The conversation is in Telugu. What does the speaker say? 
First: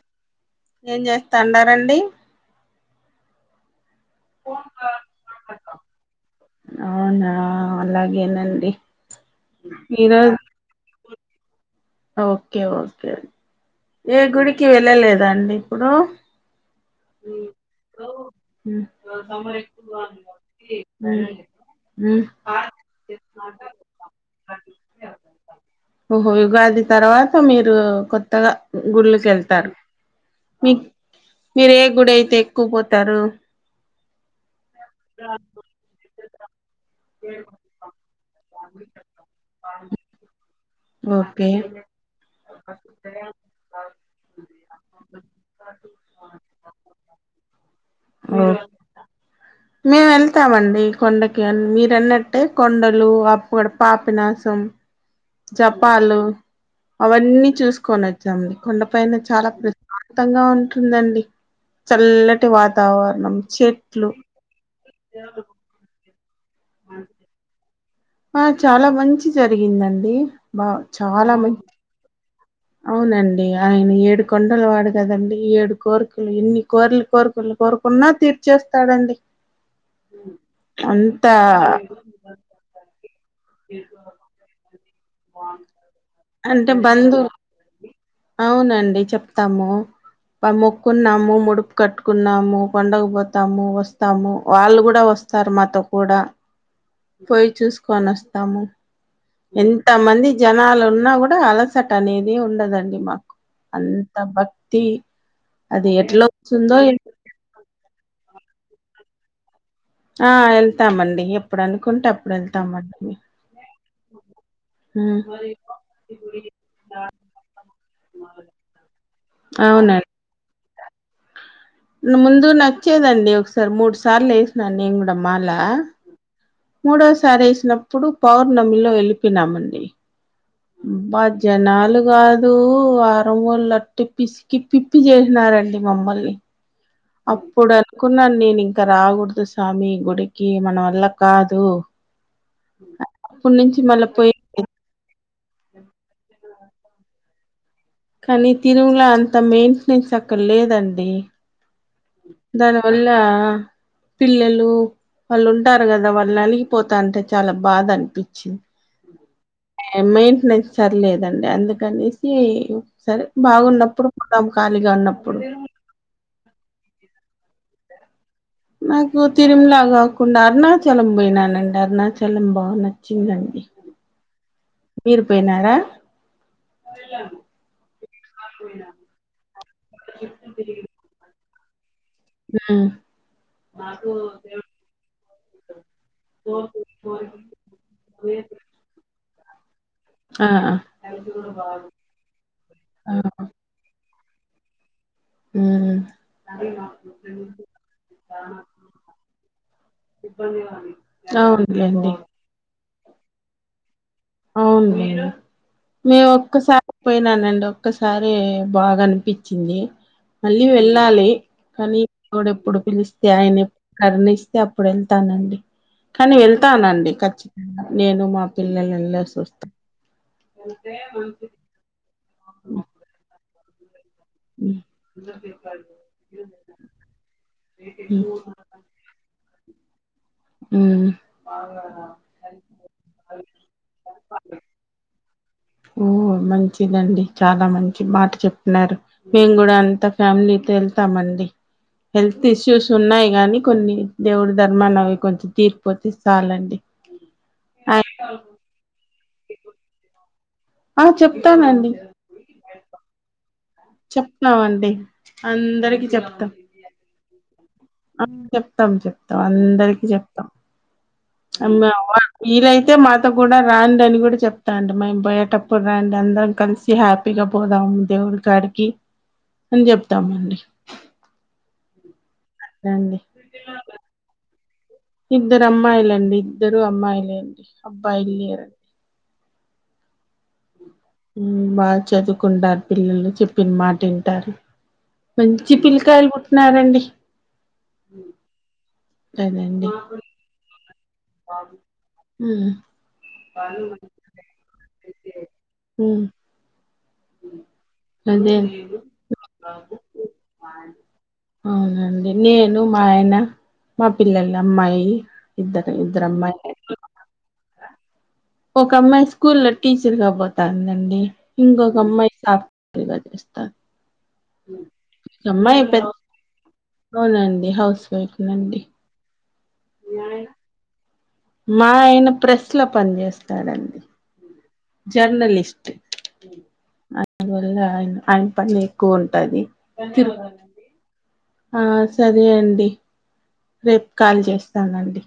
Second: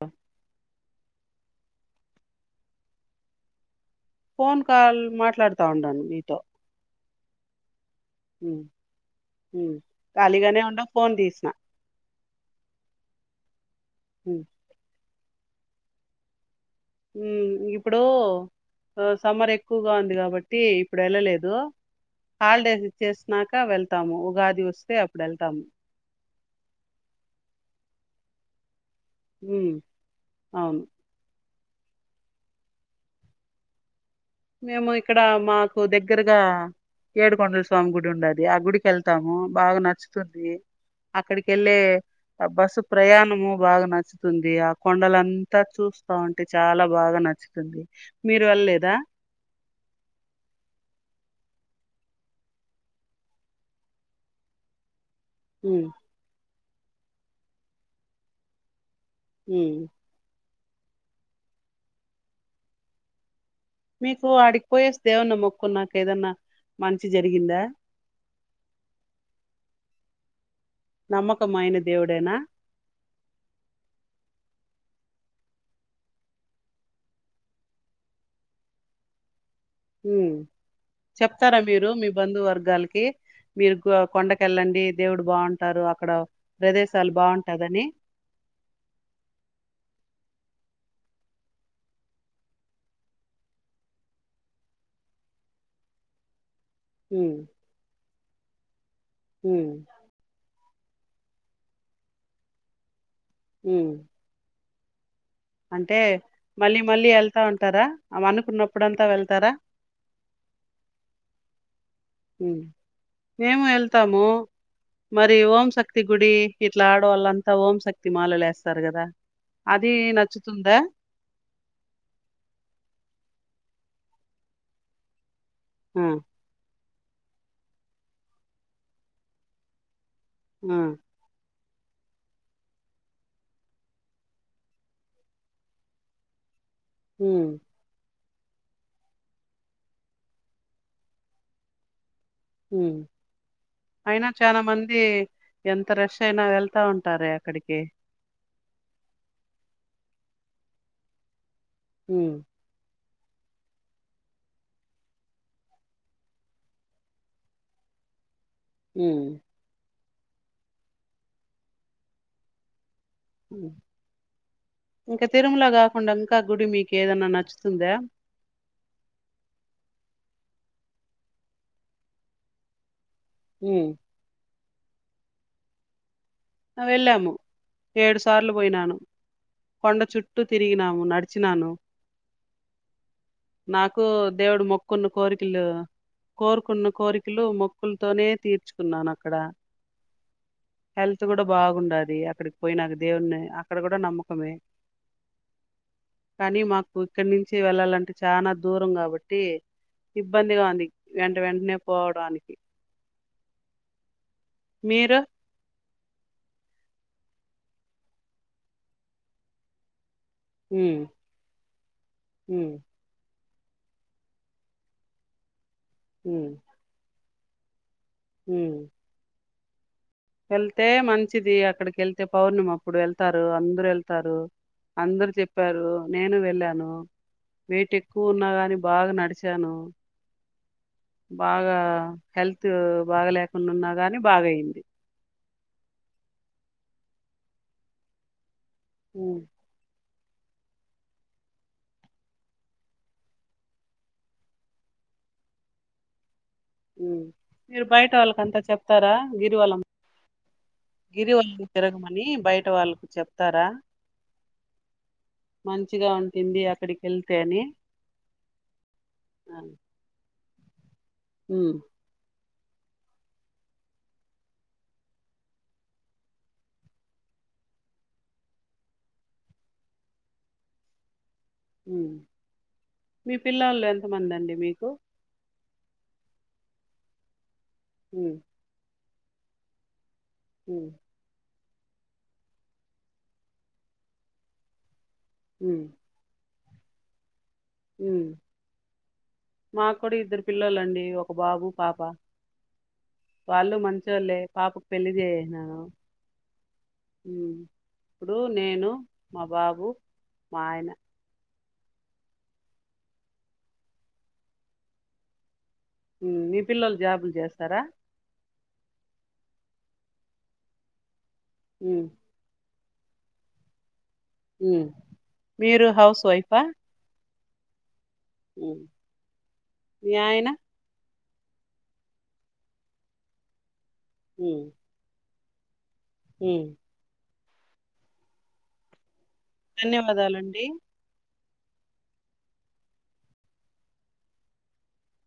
ఆ ఏం చేస్తనారండి ఫోన్ కాల్ మాట్లాడుతా ఉండను మీతో అవునా ఉమ్ అలాగేనండి ఉమ్ ఈరోజ్ ఖాళీగానే ఉండ ఫోన్ తీసిన ఓకే ఓకే ఏ ఉమ్ గుడికి వెళ్ళలేదు. దండి ఇప్పుడు హామ్ఇప్పుడు సమ్మర్ ఎక్కువగా ఉంది కాబట్టి ఇప్పుడు వెళ్ళలేదు. హాలిడేస్ ఇచ్చేసినాక వెళ్తాము. ఉగాది వస్తే అప్పుడు వెళ్తాము. ఓహో ఉగాది తర్వాత మీరు కొత్తగా గుళ్ళక వెళ్తారు ఉమ్ అవును మీకి మీర ఏ గుడి అయితే ఎక్కువ పోతారు మేము ఇక్కడ మాకు దగ్గరగా ఏడుకొండల స్వామి గుడి ఉండది. ఆ గుడికి వెళ్తాము బాగా నచ్చుతుంది. అక్కడికి ఓకే వెళ్ళే ఆ బస్సు ప్రయాణము బాగా నచ్చుతుంది. ఆ కొండల అంతా చూస్తా ఉంటే, చాలా బాగా నచ్చుతుంది. ఓ మీరు వెళ్ళలేదా మేము వెళ్తామండి కొండకి మీరన్నట్టే కొండలు అప్పు ఆడ పాపినాశం ఉమ్ జపాలు అవన్నీ చూసుకోని వచ్చాం కొండ పైన చాలా ఉమ్ ప్రశాంతంగా ఉన్ ఉంటుందండి చల్లని వాత వాతావరణం చెట్లు మీకు ఆడికి పోయేస్తే దేవున్న మొక్కు నాక ఏదన్నా మంచి జరిగిందా ఆ చాలా మంచి జరిగిందండి. బా చాలా మంచి నమ్మకమైన దేవుడునా అవునండి ఆయన ఏడు కొండల వాడు కదండి. ఏడు కోరికలు ఇన్ని కోరలు కోరికలు కోరుకున్నా తీర్చేస్తాడండి. ఉమ్ అంతా చెప్తారా మీరు మీ బంధు వర్గాలకి మీరు కొండకి వెళ్ళండి దేవుడు బాగుంటారు అక్కడ అంటే ప్రదేశాలు బంధువు బాగుంటాదని అవునండి చెప్తాము. మొక్కున్నాము ముడుపు కట్టుకున్నాము. కొండకుపోతాము. వస్తాము వాళ్ళు కూడా వస్తారు మాతో కూడా ఉమ్ పోయి చూసుకొని వస్తాము. ఉమ్ ఎంత మంది జనాలు ఉన్నా కూడా అలసట అనేదే ఉండదండి మా ఉమ్ అంత భ తీ అంటే మళ్ళీ మళ్ళీ ఎళ్తా ఉంటారా అమే అనుకున్నప్పుడంత వెళ్తారా ఆ ఎళ్తామండి ఎప్పుడను మేము ఎళ్తాము ఉమ్, మరి ఓంశక్తి గుడి ఇట్లా ఆడవాళ్ళంతా ఓంశక్తి తి మాలలు ఎస్తారు కదా అది అవునండి నచ్చుతుందా సార్ మూడు సార్లు ఎసిన నేను కూడా మాల ఆ మూడోసారి ఏసినప్పుడు పౌర్ణమిలో వెళ్ళిపోనామండి ఆ జనాలు కాదు వారం వోళట్టి పిసికి పిప్పి చేసినారండి మమ్మల్ని ఉమ్ అప్పుడు అనుకున్నాను నేను ఇంకా రాగుడదు స్వామి గుడికి మన వల్ల కాదు ఉ అప్పటి నుంచి మళ్ళా అయినా పోయి చాన మంది ఎంత రష్ అయినా వెళ్తా ఉంటారే అక్కడికి కానీ తిరుమల అంత మెయింటెనెన్స్ అక్కడ లేదండి హ్మ్ ధన్వాది అలా పిల్లలు వాళ్ళు ఉంటారు కదా వాళ్ళు అలిగిపోతంటే చాలా బాధ అనిపించింది ఉ ఎ మెయింటెనెన్స్ సర్లేదండి అందుకనేసి సరే బాగున్నప్పుడు పోదాం ఖాళీగా ఉన్నప్పుడు ఏదనా నచ్చుతు తుందా నాకు తిరుమలా కాకుండా అరుణాచలం బోయినానండి అరుణాచలం బాగునయి చ్చిందండి హ్మ్ మీరు పోయినారా ఆ వెళ్ళాము ఏడు సార్లు పోయినాను కొండ చుట్టు తిరిగినాము నడిచ చ్చినాను హ్మ్. నాకు దేవుడు మొక్కున్న కోరికలు కోరుకున్న కోరికలు మొక్కులతోనే తీర్చుకున్నాను అక్కడ ఆ ఆ హెల్త్ కూడా బాగుండది. అక్కడికి పోయినాకు ఆ దేవుణ అక్కడ కూడా నమ్మక్ కమే ఉమ్ కానీ మాకు ఇక్కడి నుంచి వెళ్ళాలంటే చానా దూరం కాబట్టి ఇబ్బందిగా ఉంది. వెంట వెంటనే అవునులేండి పోవడానికి. అవునండి మీరు మేము ఒక్కసారి పోయినానండి. ఒక్కసారి బాగా అనిపిచింది. మళ్ళీ ఉమ్ వెళ్ళాలి. కానీ ఎపుడ్ ఉమ్ ఎప్పుడు పిలిస్తే ఆయనేప్ కరూణిస్తే అప్పుడు ఏళ్తానండి. కానీ ఉమ్ వెళ్తానండి ఖచ్చి నేను మా పిల్లలేల్లో వాస్త ఏళ్తే మంచిది అక్కడికి ఏళ్ తే పౌర్ణం అప్పుడు వెళ్తారు. అం [unintelligible] వెల్త్ తారు అందరు చెప్పారు. నేను వెళ్ళాను వేయిట్ ఎక్కువ ఉన్నా కాని బాగా నడిచాను. మ్మ్ బాగా హెల్త్ బాగా లేకుండా ఉన్నా గాని బాగయింది. ఓ మంచిదండి చాలా మంచి మాట చెప్ నారు ఉమ్ మేము గూడా అంత ఫ్యామిలీతో వెళ్తామండి. హెల్త్ ఇష్యూస్ ఉన్నాయి. గానీ కొన్ని దేవుడు ధర్మాన్ని అవి కొంచెం తీరిపోతే సల్ అండి. మీరు బయట వాళ్ళకంతా చెప్తారా. గీరువలాం ఆ గిరివాళ్ళు చెప్తానండి తిరగమని బయట వాళ్ళకు చెప్తారా. చెప్న్నావండి అందరికి చెప్తాం. ళ్తే అని ఆ చెప్తాం చెప్తాం ఆ, అందరికి చెప్ ఉమ్ అమ్మోవ [unintelligible] వీలైతే మాతో కూడా రాండి అని కూడా చెప్తా అండి. మేము పోయేటప్పుడు రాండి. అందరం కలిసి హ్యాపీగా పోదాము దేవుడి కాాడికి అని చెప్తామండి. ఉహ్ అండి మీ పిల్లోలు ఎంత మంది అండి. మీక్ ఇద్దరు అమ్మాయిలండి. ఇద్దరు అమ్మాయిలేండి అబ్బాయిలు ఉమ్ లేరండి. ఉహ్మ్ ఉహ్ బాగా చదువుకుంటారు పిల్లలు చెప్పిన మాట వింటారు. మంచి పిల్కాయలు పుడ్ న్నరండి మ్మ్ మా అదండి కూడా ఇద్దరు పిల్లలండి. ఒక బాబు, పాప ఉమ్, వాళ్ళు మంచొళ్ళే పాపకు పెళ్లి చేయన ఉమ్, ఇప్పుడు నేను, అదే మా బాబు, మా ఆయన అవునండి నేను, మా ఆయన, మా పిల్లలు అమ్మాయి ఇద్దరు ఇద్దరు మీ అమ్మాయిలు పిల్లలు జాబులు చేస్తారా? ఒక అమ్మాయి స్కూల్ లో టీచర్గా పోతందండి. ఇంకొక హ్మ్. అమ్మాయి జ లేదండి పిస్తా ఊ మీరు హౌస్ వైఫా? అవునండి హౌస్ ఊ నండి హ్మ్. మీ అయన మాయన ప్రెస్ లో పని చేస్తాడండి. ఉ జర్నలిస్ట్ ఊ అందువల్ల అయన పని ఎక్కువ ఉం ఉంటాది ధన్యవాదాలండి. [unintelligible] ఆ సరే అండి రేపు కాల్ చేస్తానండి.